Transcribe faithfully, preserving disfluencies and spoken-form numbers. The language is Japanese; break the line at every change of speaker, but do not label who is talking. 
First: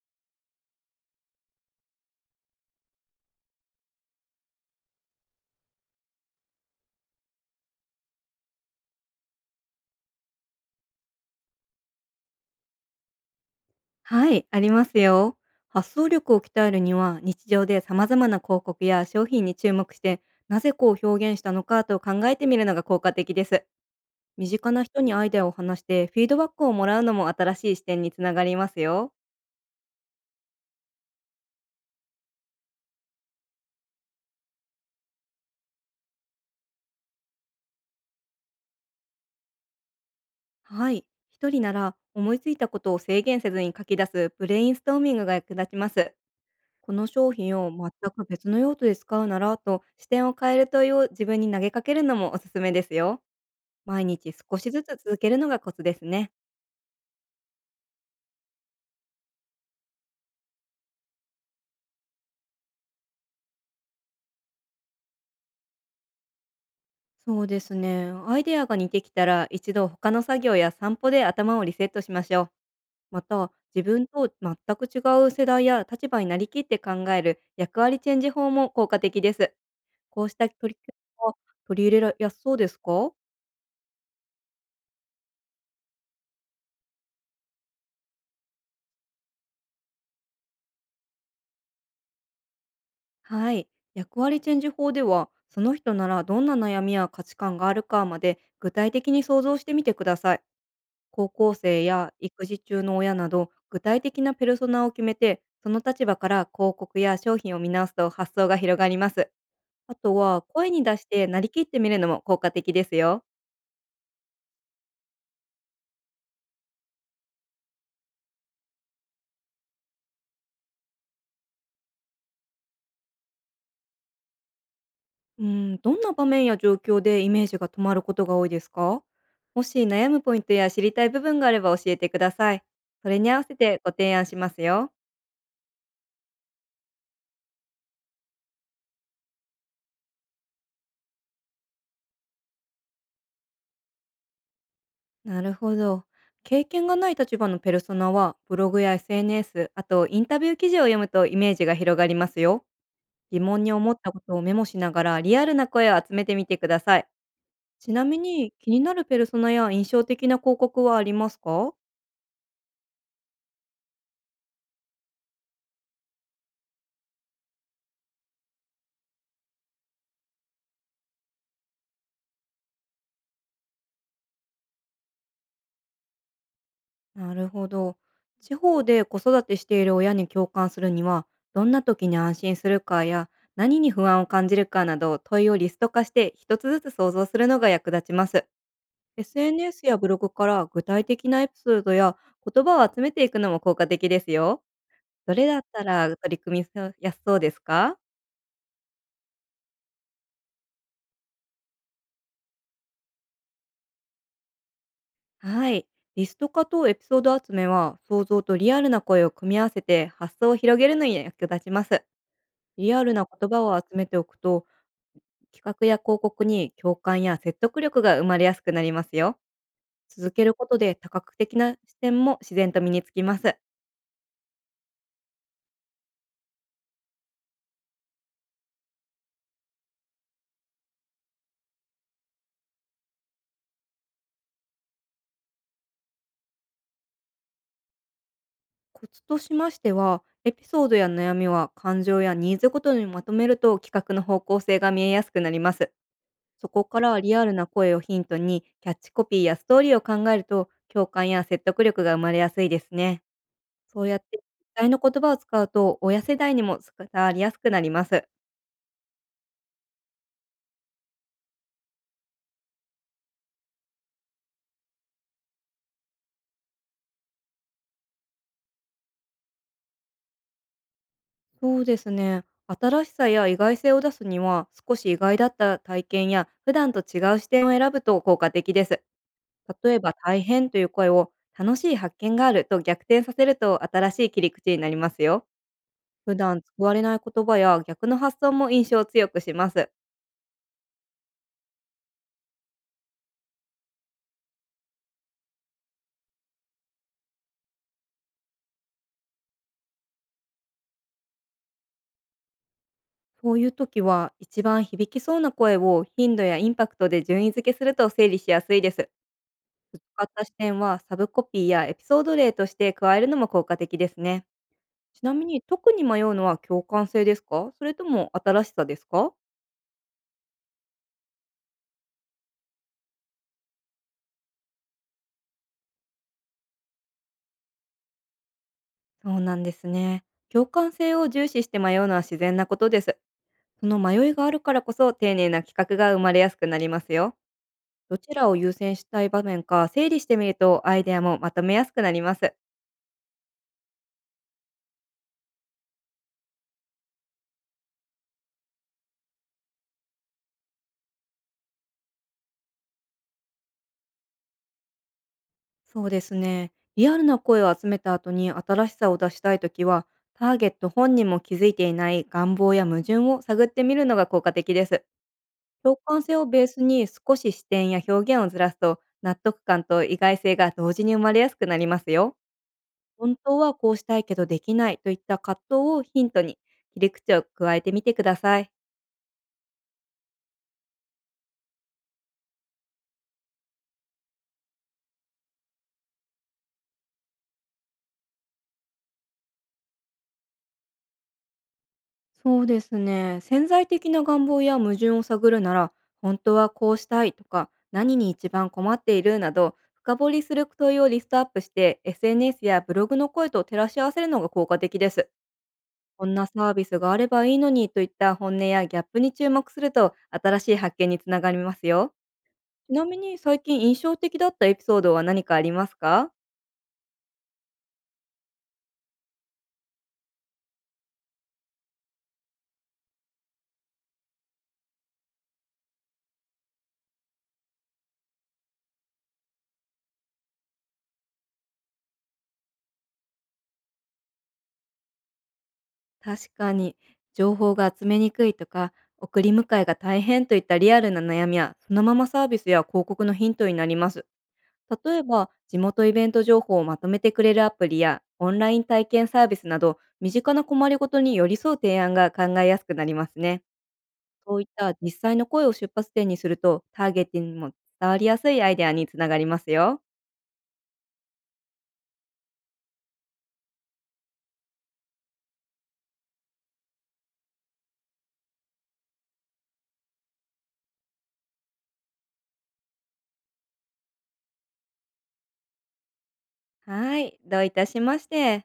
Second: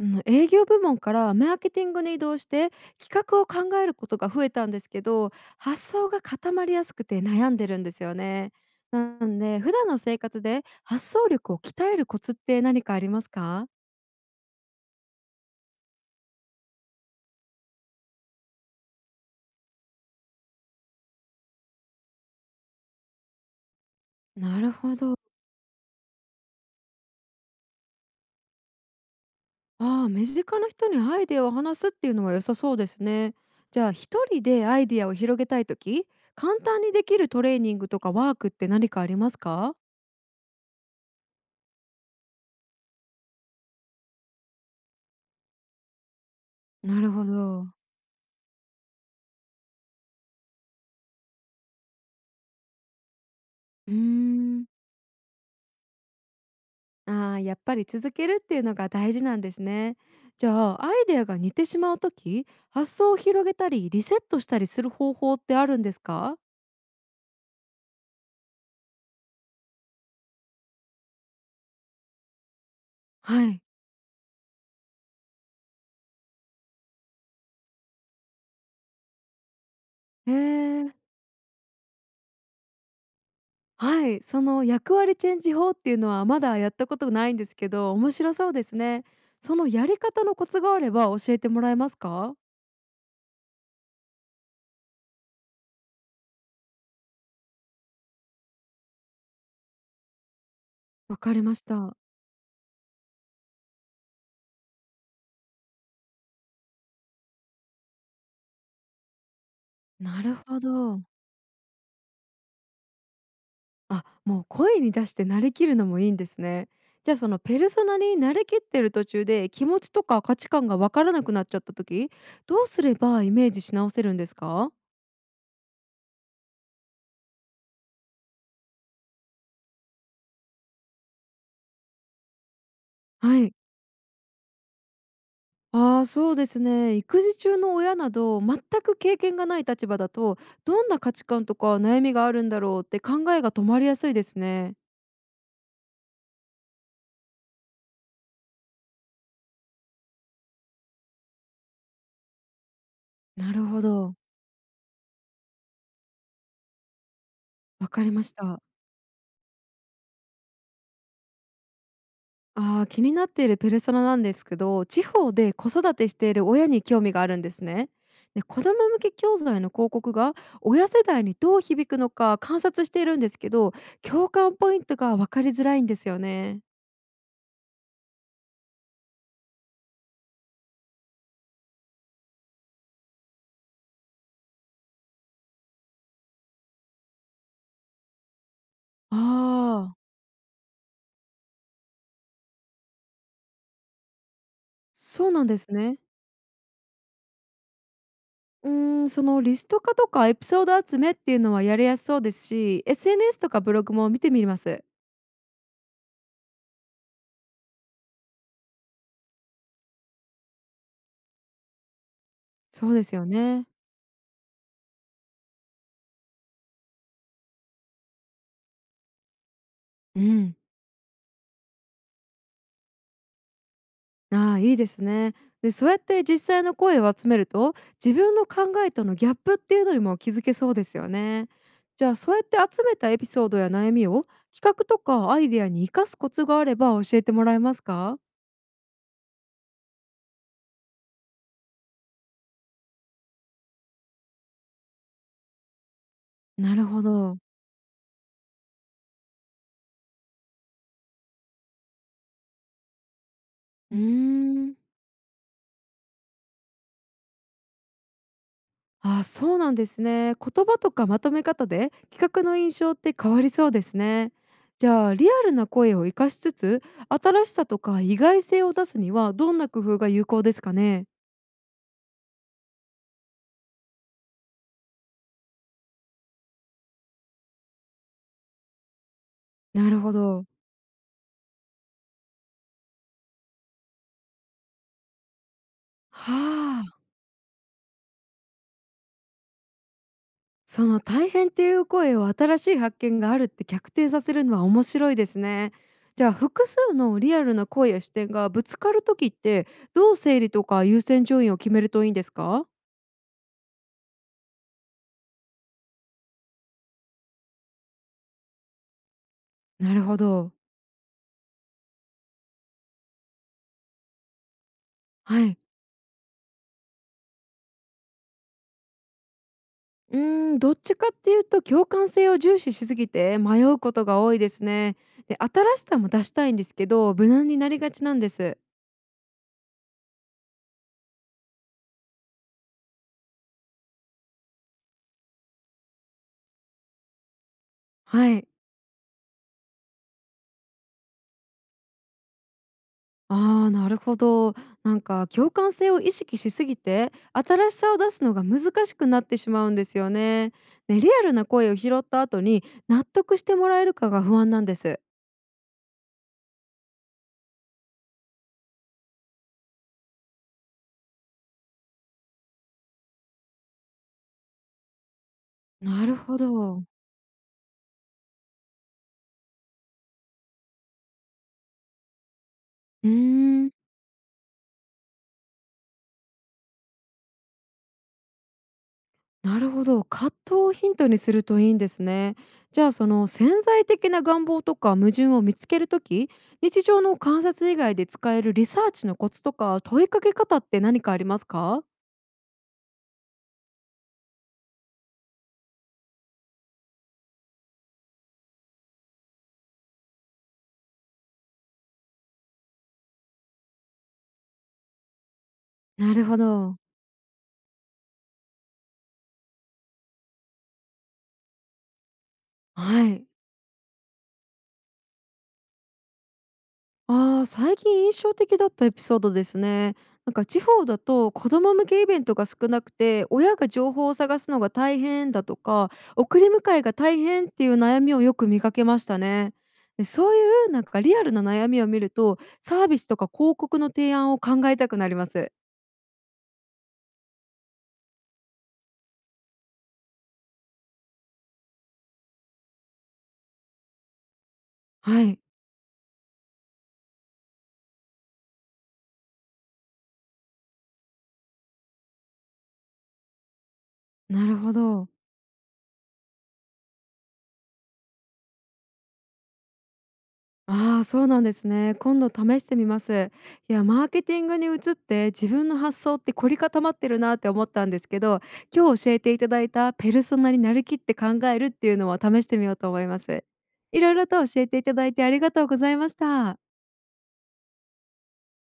あの営業部門からマーケティングに移動して、企画を考えることが増えたんですけど、発想が固まりやすくて悩んでるんですよね。なんで普段の生活で発想力を鍛えるコツって何かありますか？
はい、ありますよ。発想力を鍛えるには、日常で様々な広告や商品に注目して、なぜこう表現したのかと考えてみるのが効果的です。身
な
近
る
な
ほ
人に
ど。
アイデアを話して、フィードバックをもらうのも新しい視点につながりますよ。
ああ、身近な人にアイデアを話すっていうのは良さそうですね。じゃあ一人でアイデアを広げたいとき、簡単にできるトレーニングとかワークって何かありますか？
はい、一人なら思いついたことを制限せずに書き出すブレインストーミングが役立ちます。こ
な
の
るほ
商品
ど。
を全く別の用途で使うならと視点を変える問いを自分に投げかけるのもおすすめですよ。
うー
毎日少
ん。
しずつ続けるのがコツですね。
ああ、やっぱり続けるっていうのが大事なんですね。じゃあアイデアが似てしまうとき、発想を広げたりリセットしたりする方法ってあるんですか？
そうですね。アイデアが似てきたら、一度他の作業や散歩で頭をリセットしましょう。ま
は
た、
い。
自分と全く違う世代や立場になりきって考える役割チェンジ法も効果的です。こう
へえ
した取り
ー、
組みを取り入れやすそうですか？
はい、その役割チェンジ法っていうのはまだやったことないんですけど、面白そうですね。そのやり方のコツがあれば教えてもらえますか？
はい。役割チェンジ法では、その人ならどんな悩みや価値観があるかまで具体的に想像してみてください。
わ
高
かり
校
まし
生
た。
や育児中の親など具体的なペルソナを決めて、その立場から広告や商品を見直すと発想が広がります。あと
なる
は
ほ
声に出
ど。
してなりきってみるのも効果的ですよ。
あ、もう声に出してなりきるのもいいんですね。じゃあそのペルソナになりきってる途中で気持ちとか価値観がわからなくなっちゃった時、どうすればイメージし直せるんですか？
うん、どんな場面や状況でイメージが止まることが多いですか？もし悩むポイントや知りたい部分があれば教えてください。それに合わ
は
せ
い。
てご提案しますよ。
ああ、そうですね。育児中の親など全く経験がない立場だと、どんな価値観とか悩みがあるんだろうって考えが止まりやすいですね。
なるほど。経験がない立場のペルソナはブログや エスエヌエス、あとインタビュー記事を読むとイメージが広がりますよ。疑
な
問
る
に
ほ
思った
ど。
ことをメモしながらリアルな声を集めてみてください。
わ
ち
か
な
り
み
まし
に、
た。
気になるペルソナや印象的な広告はありますか？
ああ、気になっているペルソナなんですけど、地方で子育てしている親に興味があるんですね。で、子供向け教材の広告が親世代にどう響くのか観察しているんですけど、共感ポイントが分かりづらいんですよね。
なるほど。地方で子育てしている親に共感するには、どんな時に安心するかや、何に不安を感じるかなど、問いをリスト化して一つずつ想像するのが役立ちます。
あ
エスエヌエス
あ、
やブログから具体的なエピソードや言葉を集めていくのも効果的ですよ。
そう
ど
な
れ
ん
だ
で
っ
す
た
ね。
ら取り組みやすそうですか？
うーん、そのリスト化とかエピソード集めっていうのはやりやすそうですし、エスエヌエス とかブログも見てみます。
はい。リスト化とエピソード集めは、想像とリアルな声を組み合わせて発想を広げるのに役立ちます。
そ
リ
う
ア
で
ル
すよ
な言葉
ね。
を集めておくと、企画や広告に共感や説得力が生まれやすくなりますよ。
う
続ける
ん。
ことで多角的な視点も自然と身につきます。
ああ、いいですね。で、そうやって実際の声を集めると、自分の考えとのギャップっていうのにも気づけそうですよね。じゃあ、そうやって集めたエピソードや悩みを企画とかアイデアに生かすコツがあれば教えてもらえますか？
コツとしましては、エピソードや悩みは感情やニーズごとにまとめると、企画の方向性が見えやすくなります。そ
な
こ
る
か
ほ
らリ
ど。
アルな声をヒントにキャッチコピーやストーリーを考えると、共感や説得力が生まれやすいですね。
うー
そうやって
ん。
実際の言葉を使うと、親世代にも伝わりやすくなります。
ああ、そうなんですね。言葉とかまとめ方で企画の印象って変わりそうですね。じゃあ、リアルな声を生かしつつ、新しさとか意外性を出すにはどんな工夫が有効ですかね？
そうですね。新しさや意外性を出すには、少し意外だった体験や普段と違う視点を選ぶと効果的です。
な
例え
るほ
ば、大
ど。
変という声を楽しい発見があると逆転させると、新しい切り口になりますよ。普段使
は
われ
あ、
ない言葉や逆の発想も印象を強くします。
その大変っていう声を新しい発見があるって逆転させるのは面白いですね。じゃあ複数のリアルな声や視点がぶつかる時って、どう整理とか優先順位を決めるといいんですか？
そういう時は、一番響きそうな声を頻度やインパクトで順位付けすると整理しやすいです。
なるほ
使った視
ど。
点はサブコピーやエピソード例として加えるのも効果的ですね。ちな
は
み
い。
に、特に迷うのは共感性ですか、それとも新しさですか？
うーん、どっちかっていうと共感性を重視しすぎて迷うことが多いですね。で、新しさも出したいんですけど無難になりがちなんです。
そうなんですね。共感性を重視して迷うのは自然なことです。その迷いがあるからこそ、丁寧な企画が生まれやすくなりますよ。ど
は
ち
い。
らを優先したい場面か整理してみると、アイデアもまとめやすくなります。
ああ、なるほど。なんか共感性を意識しすぎて、新しさを出すのが難しくなってしまうんですよね。ね、リアルな声を拾った後に納得してもらえるかが不安なんです。
そうですね。リアルな声を集めた後に新しさを出したいときは、ターゲット本人も気づいていない願望や矛盾を探ってみるのが効果的です。共
なる
感性
ほ
をベース
ど。
に少し視点や表現をずらすと、納得感と意外性が同時に生まれやすくなりますよ。
うー
本当
ん、
はこうしたいけどできないといった葛藤をヒントに、切り口を加えてみてください。
なるほど。葛藤をヒントにするといいんですね。じゃあその潜在的な願望とか矛盾を見つけるとき、日常の観察以外で使えるリサーチのコツとか問いかけ方って何かありますか？
そうですね。潜在的な願望や矛盾を探るなら、本当はこうしたいとか、何に一番困っているなど、深掘りする問いをリストアップして、エスエヌエス やブログの声と照らし合わせるのが効果的です。
なる
こん
ほ
なサー
ど。
ビスがあればいいのにといった本音やギャップに注目すると、新しい発見につながりますよ。ちな
は
み
い。
に、最近印象的だったエピソードは何かありますか？
ああ、最近印象的だったエピソードですね。なんか地方だと子ども向けイベントが少なくて、親が情報を探すのが大変だとか、送り迎えが大変っていう悩みをよく見かけましたね。で、そういうなんかリアルな悩みを見ると、サービスとか広告の提案を考えたくなります。
確かに、情報が集めにくいとか、送り迎えが大変といったリアルな悩みは、そのままサービスや広告のヒントになります。例え
はい、
ば、地元イベント情報をまとめてくれるアプリや、オンライン体験サービスなど、身近な困りごとに寄り添う提案が考えやすくなりますね。
な
そ
る
ういっ
ほ
た
ど。
実際の声を出発点にすると、ターゲットにも伝わりやすいアイデアにつながりますよ。
ああ、そうなんですね。今度試してみます。いや、マーケティングに移って自分の発想って凝り固まってるなって思ったんですけど、今日教えていただいたペルソナになりきって考えるっていうのは試してみようと思います。いろいろと教えていただいてありがとうございました。
はい、どういたしまして。